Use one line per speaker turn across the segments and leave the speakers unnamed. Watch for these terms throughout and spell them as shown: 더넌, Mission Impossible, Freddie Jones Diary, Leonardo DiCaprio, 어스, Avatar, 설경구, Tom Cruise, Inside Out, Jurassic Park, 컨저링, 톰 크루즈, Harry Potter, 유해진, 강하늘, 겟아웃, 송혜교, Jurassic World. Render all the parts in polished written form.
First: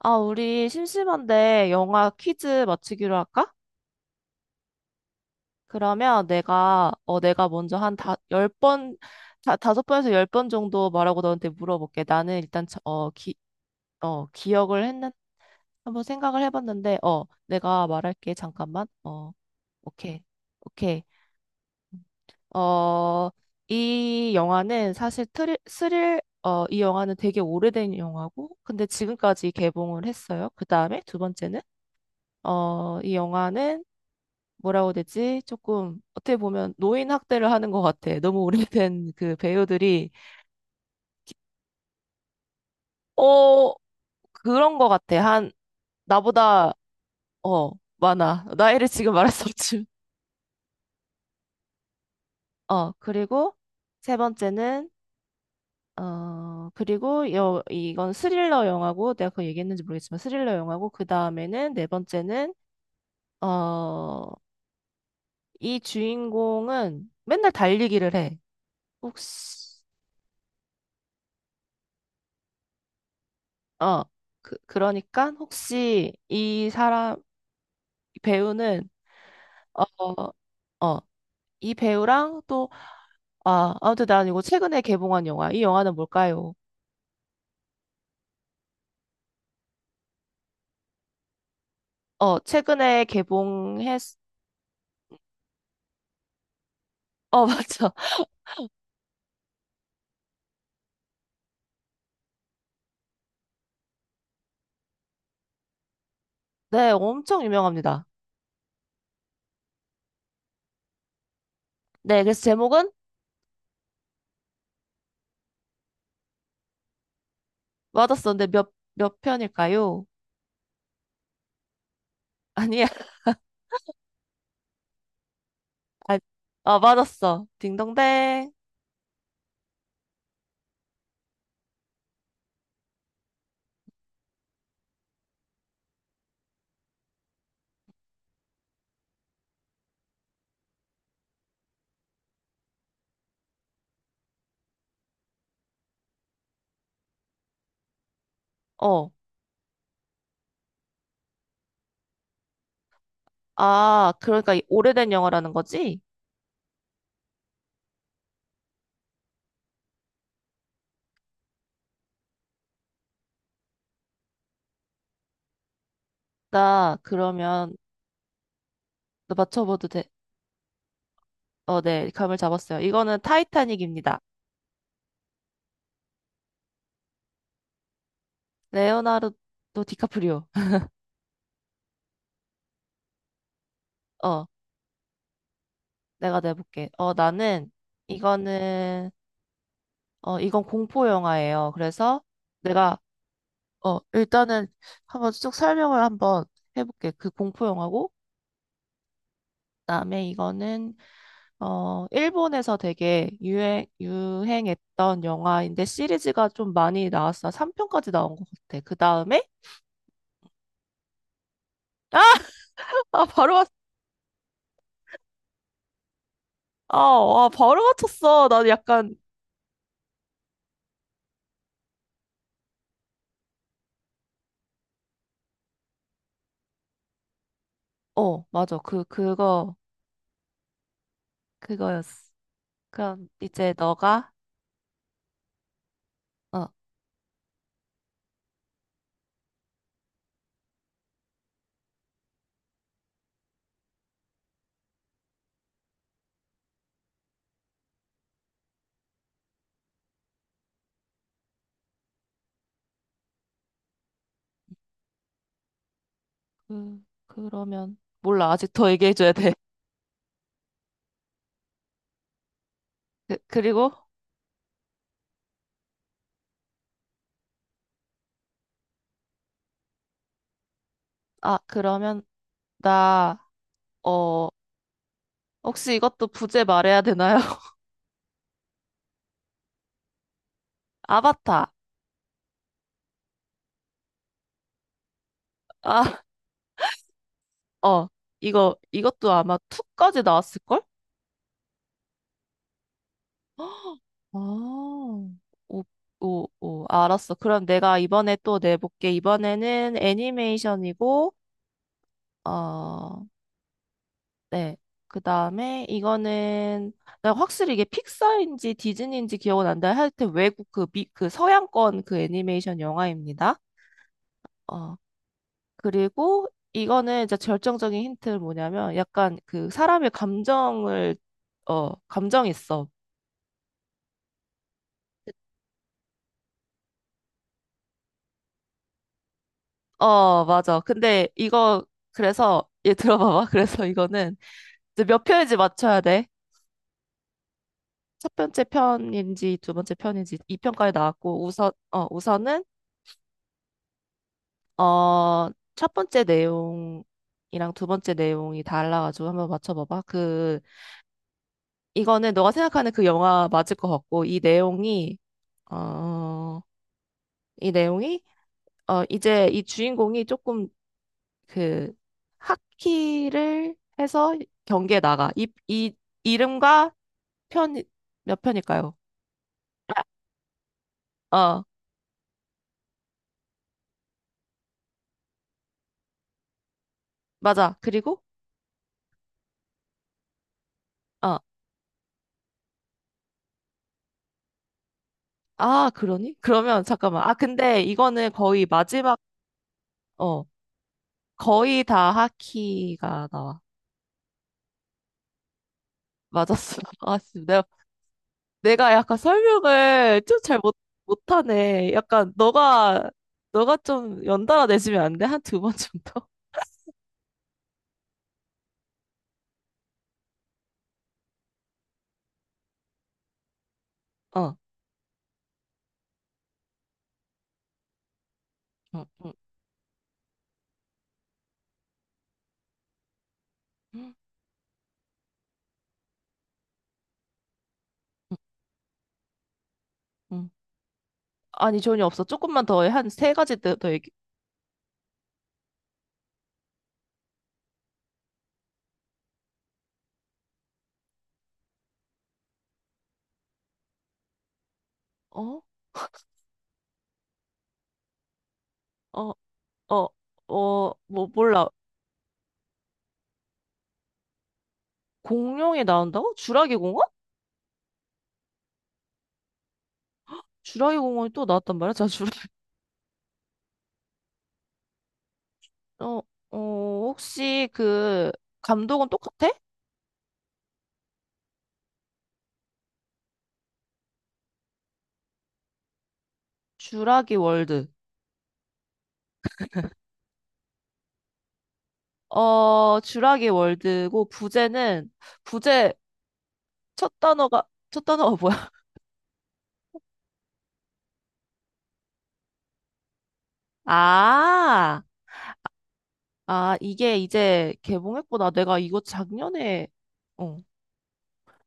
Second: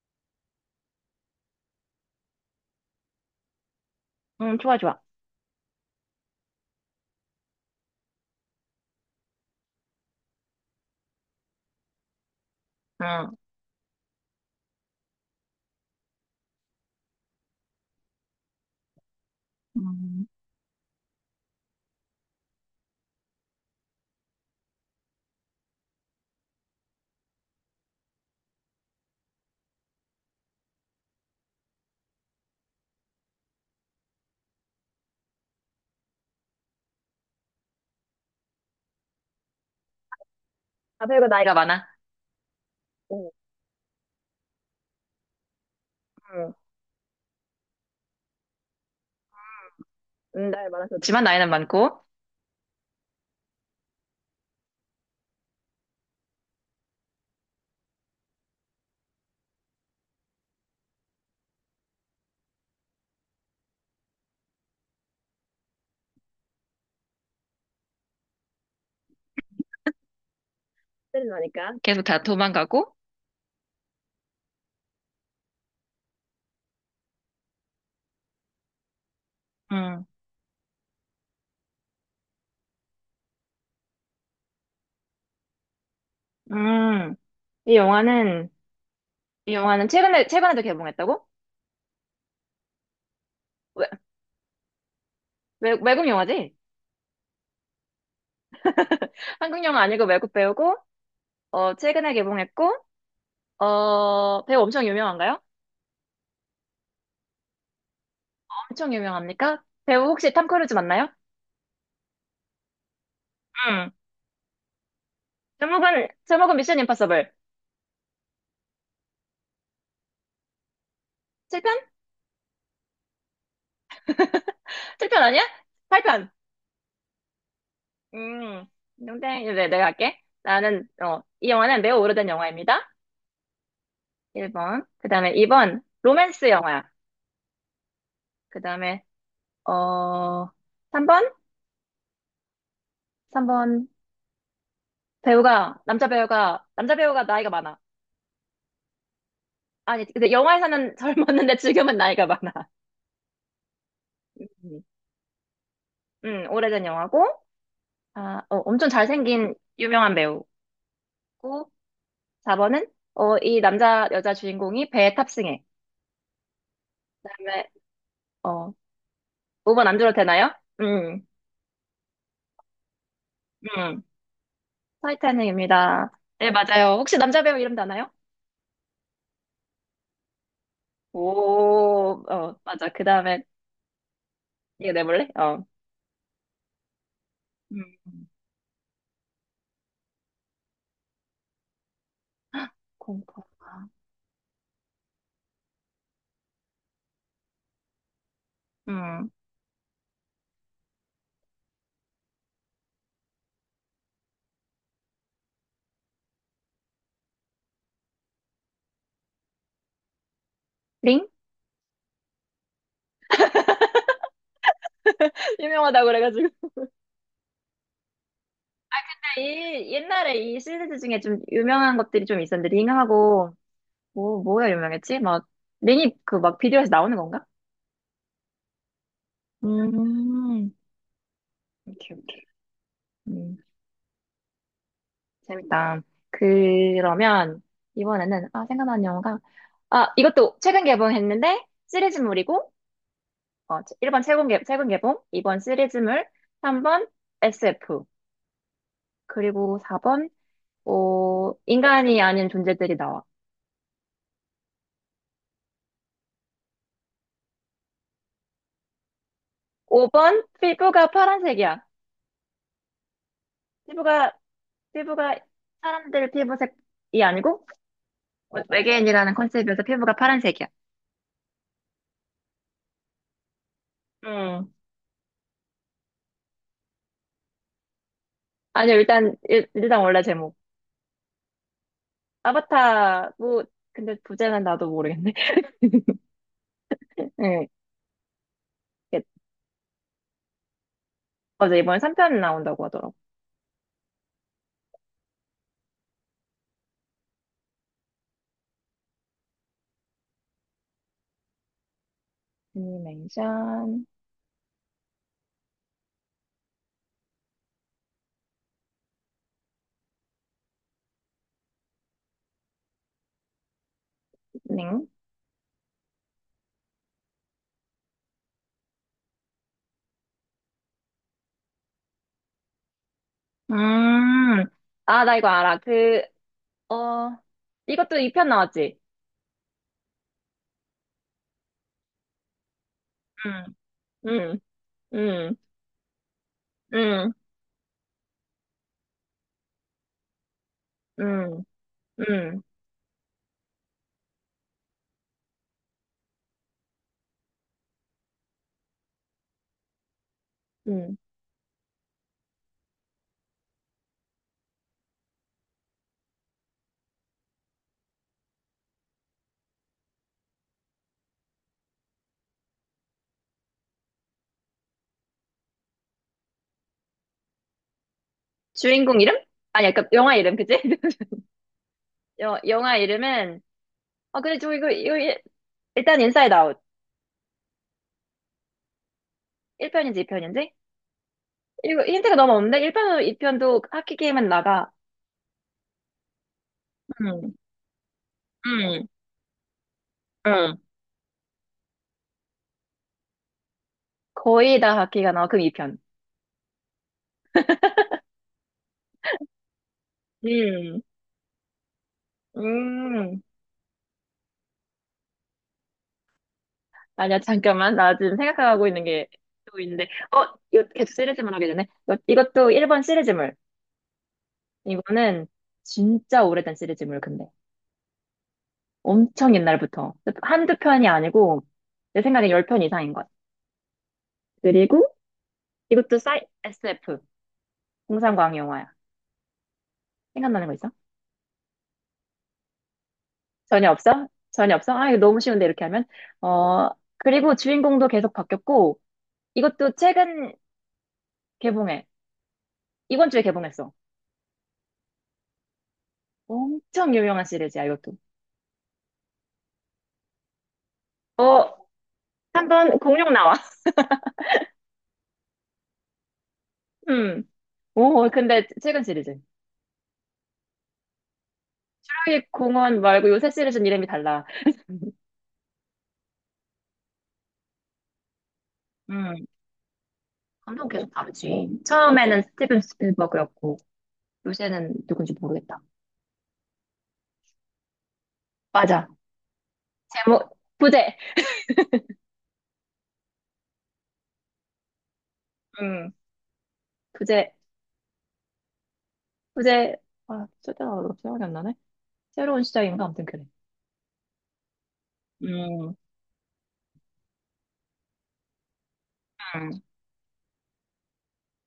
아, 우리 심심한데 영화 퀴즈 맞추기로 할까?
응, 좋아, 좋아.
그러면 내가, 내가 먼저 한 다, 열 번, 다, 다섯 번에서 열 번 정도 말하고 너한테 물어볼게. 나는 일단, 저- 어, 기,
응.
어, 기억을 했는, 한번 생각을 해봤는데, 내가 말할게. 잠깐만. 어, 오케이.
음,
오케이. 어, 이 영화는 사실 이 영화는 되게 오래된 영화고, 근데 지금까지 개봉을 했어요. 그 다음에 두 번째는, 이 영화는 뭐라고 해야 되지? 조금 어떻게 보면 노인 학대를 하는 것 같아. 너무 오래된 그 배우들이
우고 나이가, 많아. 응,
어 그런 것 같아. 한
응,
나보다 어 많아. 나이를 지금 말할 수 없지.
나이 많아서 지만 나이는 많고
그리고 세 번째는 그리고 여 이건 스릴러 영화고 내가 그거 얘기했는지 모르겠지만 스릴러 영화고 그 다음에는 네 번째는 어 이 주인공은 맨날 달리기를 해. 혹시
때는 나니까. 계속 다 도망가고.
어 그러니까 혹시 이 사람 이 배우는 어,
응.
어, 어, 이 배우랑 또 아무튼 난 이거 최근에 개봉한 영화. 이 영화는 뭘까요?
음, 이 영화는, 이 영화는 최근에, 최근에도 개봉했다고?
어, 최근에
외,
개봉했
외국 영화지?
어, 맞죠.
한국 영화 아니고 외국 배우고, 최근에 개봉했고, 배우 엄청 유명한가요?
네, 엄청 유명합니다.
엄청 유명합니까? 배우 혹시 탐 크루즈 맞나요?
네, 그래서 제목은
응. 제목은 미션 임파서블.
맞았어. 근데 몇 편일까요?
7편?
아니야.
7편 아니야?
아,
8편!
맞았어. 딩동댕.
음, 농이 네, 내가 할게. 나는, 이 영화는 매우 오래된 영화입니다. 1번. 그 다음에 2번, 로맨스 영화야. 그 다음에, 어, 3번? 3번, 남자 배우가 나이가 많아.
어.
아니, 근데 영화에서는 젊었는데 지금은 나이가 많아.
아, 그러니까 이
음,
오래된 영화라는 거지?
오래된 영화고, 엄청 잘생긴 유명한 배우고, 4번은, 여자 주인공이 배에 탑승해.
나
그 다음에,
그러면
어,
나
5번
맞춰봐도
안
돼.
들어도 되나요? 음,
어, 네. 감을 잡았어요. 이거는
음.
타이타닉입니다.
타이타닉입니다. 네, 맞아요. 혹시 남자 배우 이름도 아나요?
레오나르도 디카프리오.
오, 맞아. 그 다음에,
어.
이거 내볼래? 어.
내가 내볼게. 나는
음,
이거는 이건 공포 영화예요. 그래서 내가
공포.
일단은 한번 쭉 설명을 한번 해볼게. 그 공포 영화고
음.
그다음에 이거는 일본에서 되게 유행했던 영화인데 시리즈가 좀 많이 나왔어. 3편까지 나온 것 같아. 그다음에
링?
아, 아 바로 맞,
유명하다고 그래가지고.
아, 바로 맞췄어. 난 약간
옛날에 이 시리즈 중에 좀 유명한 것들이 좀 있었는데, 링하고, 뭐야 유명했지? 막, 링이 그 막 비디오에서 나오는 건가?
어, 맞아. 그
음, 오케이,
그거였어.
오케이.
그럼
음,
이제 너가
재밌다.
어
그러면, 이번에는, 생각나는 영화가, 이것도 최근 개봉했는데, 시리즈물이고, 1번 최근, 최근 개봉, 2번 시리즈물, 3번 SF, 그리고 4번 인간이 아닌 존재들이 나와.
그러면, 몰라. 아직 더 얘기해줘야 돼.
5번 피부가 파란색이야.
그, 그리고,
피부가, 피부가 사람들 피부색이 아니고 외계인이라는 컨셉이어서 피부가 파란색이야.
그러면, 나, 어,
음.
혹시 이것도 부제 말해야 되나요?
아니요, 일단, 단 원래 제목.
아바타.
아바타, 뭐, 근데 부제는 나도 모르겠네.
아,
네.
어, 이것도 아마 2까지 나왔을걸?
어제 이번에 3편 나온다고 하더라고.
아, 오, 오, 알았어. 그럼 내가 이번에 또 내볼게. 이번에는 애니메이션이고, 어,
애니메이션,
네. 그 다음에 이거는 나 확실히 이게 픽사인지 디즈니인지 기억은 안 나요. 하여튼 외국 그 서양권 그 애니메이션 영화입니다. 어.
네.
그리고 이거는 이제 결정적인 힌트는 뭐냐면 약간 그 사람의 감정을 어, 감정 있어.
음, 나 이거 알아. 그, 어, 이것도 2편 나왔지?
어, 맞아. 근데 이거 그래서 얘 들어봐봐.
응,
그래서 이거는
음,
이제 몇
음,
편인지 맞춰야 돼.
음,
첫 번째 편인지 두 번째 편인지 이 편까지 나왔고
음,
우선
음,
우선은 어, 첫 번째 내용이랑 두 번째 내용이 달라가지고 한번 맞춰봐봐. 그,
음.
이거는 너가 생각하는 그 영화 맞을 것 같고, 어, 이 내용이, 이제 이 주인공이 조금 그, 하키를 해서 경기에 나가. 이름과 편, 몇 편일까요?
주인공 이름? 아니, 약간 영화 이름, 그치?
어,
영화 이름은, 근데 저 일단 인사이드 아웃.
맞아. 그리고,
1편인지 2편인지?
어,
이거 힌트가 너무 없는데? 1편도 2편도 하키 게임은 나가.
아, 그러니? 그러면 잠깐만. 아,
응,
근데 이거는 거의
응,
마지막, 어
응,
거의 다 하키가 나와.
거의 다 하키가 나와. 그럼 2편.
맞았어. 내가 약간 설명을 좀 잘 못,
응.
못하네. 약간 너가,
음. 음.
너가 좀 연달아 내주면 안 돼? 한 두 번 정도?
아니야, 잠깐만. 나 지금 생각하고 있는 게 또 있는데. 어, 이거 계속 시리즈물 하게 되네. 이것도 1번 시리즈물.
어.
이거는 진짜 오래된 시리즈물, 근데.
응, 응,
엄청 옛날부터. 한두 편이 아니고, 내 생각엔 열 편 이상인 것 같아.
응,
그리고 이것도 SF,
응.
공상과학 영화야.
응.
생각나는 거 있어?
아니, 전혀 없어. 조금만 더, 한 세 가지 더, 더
전혀
얘기.
없어? 전혀 없어? 이거 너무 쉬운데, 이렇게 하면. 어, 그리고 주인공도 계속 바뀌었고, 이것도 최근 개봉해. 이번 주에 개봉했어.
어?
엄청 유명한 시리즈야, 이것도.
어, 어, 뭐, 몰라.
어, 한 번 공룡 나와.
공룡이 나온다고? 주라기 공원?
음. 오, 근데 최근 시리즈. 하
주라기 공원이 또 나왔단 말이야? 자,
루
주라기.
이 공원 말고 요새 시리즈는 이름이 달라.
어, 어, 혹시 그, 감독은
음.
똑같아?
감독 계속 다르지. 처음에는 스티븐 스필버그였고, 요새는 누군지 모르겠다.
주라기 월드.
맞아. 제목, 부제.
어, 주라기 월드고 부제는 부제
음.
첫
부제,
단어가 첫 단어가 뭐야?
부제. 진짜 생각이 안 나네. 새로운 시작인가? 아무튼 그래.
아,
음.
아 이게 이제 개봉했구나. 내가 이거
음.
작년에 어,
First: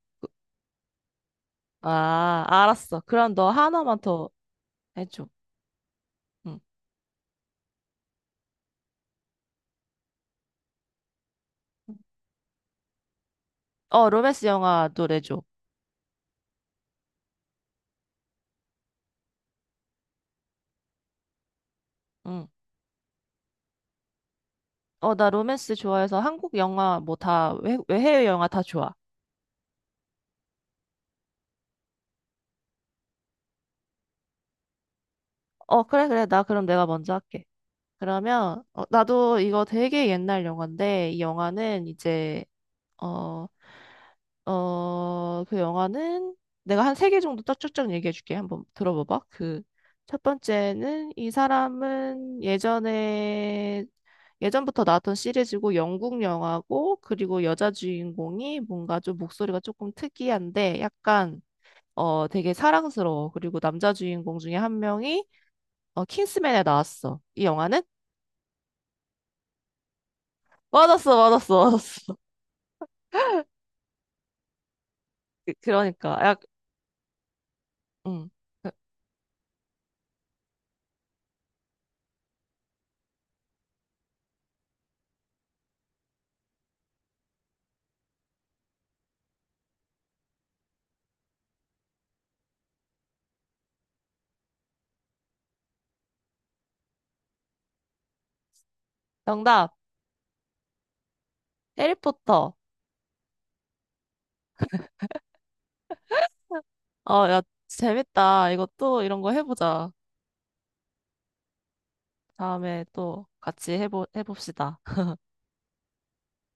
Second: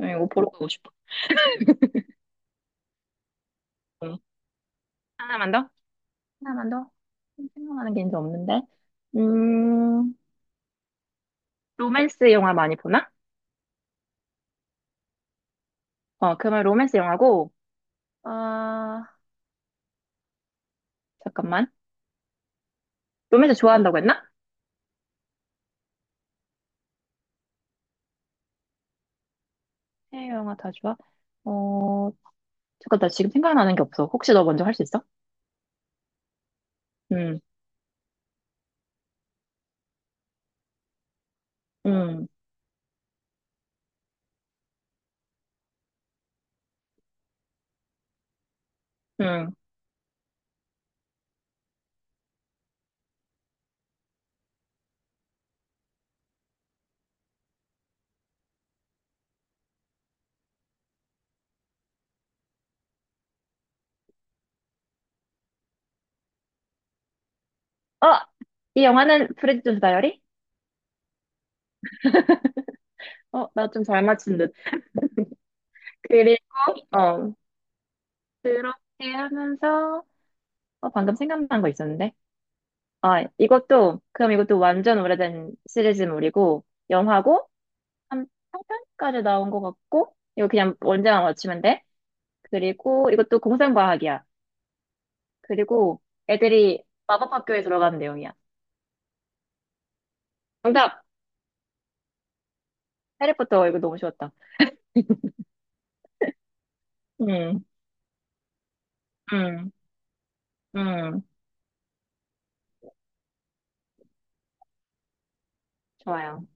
이거
그-
보러 가고 싶어.
아, 알았어. 그럼 너 하나만
음.
더 해줘.
하나만 더?
응.
하나만 더? 생각나는 게 이제 없는데. 음. 로맨스 영화 많이 보나?
어, 로맨스 영화 노래줘.
그러면 로맨스 영화고, 아, 잠깐만.
응.
로맨스 좋아한다고 했나?
어, 나 로맨스 좋아해서 한국 영화 뭐 다, 외, 해외 영화 다 좋아.
해외 영화 다 좋아? 어, 잠깐, 나 지금 생각나는 게 없어. 혹시 너 먼저 할 수 있어?
어, 그래, 그래. 나 그럼 내가 먼저
응,
할게. 그러면, 나도 이거 되게 옛날 영화인데, 이 영화는
응,
이제 어, 그 영화는 내가 한 세 개 정도 딱 쭉쭉 얘기해 줄게. 한번 들어봐봐.
응.
그 첫 번째는 이 사람은 예전에 예전부터 나왔던 시리즈고 영국 영화고 그리고 여자 주인공이 뭔가 좀 목소리가 조금 특이한데 약간 되게 사랑스러워. 그리고 남자 주인공 중에 한 명이 킹스맨에 나왔어. 이 영화는
어! 이 영화는 프레디 존스 다이어리?
맞았어, 맞았어, 맞았어.
나 좀 잘 맞춘 듯.
그러니까
그리고,
약
어,
음.
그렇게 하면서, 방금 생각난 거 있었는데. 그럼 이것도 완전 오래된 시리즈물이고, 영화고, 한 3편까지 나온 것 같고, 이거 그냥 언제나 맞추면 돼. 그리고 이것도 공상과학이야. 그리고 애들이 마법학교에 들어가는 내용이야.
정답
정답!
해리포터.
해리포터, 이거 너무 쉬웠다.
어, 야,
음,
재밌다. 이거 또 이런 거
음,
해보자.
음.
다음에 또 같이 해봅시다.
좋아요.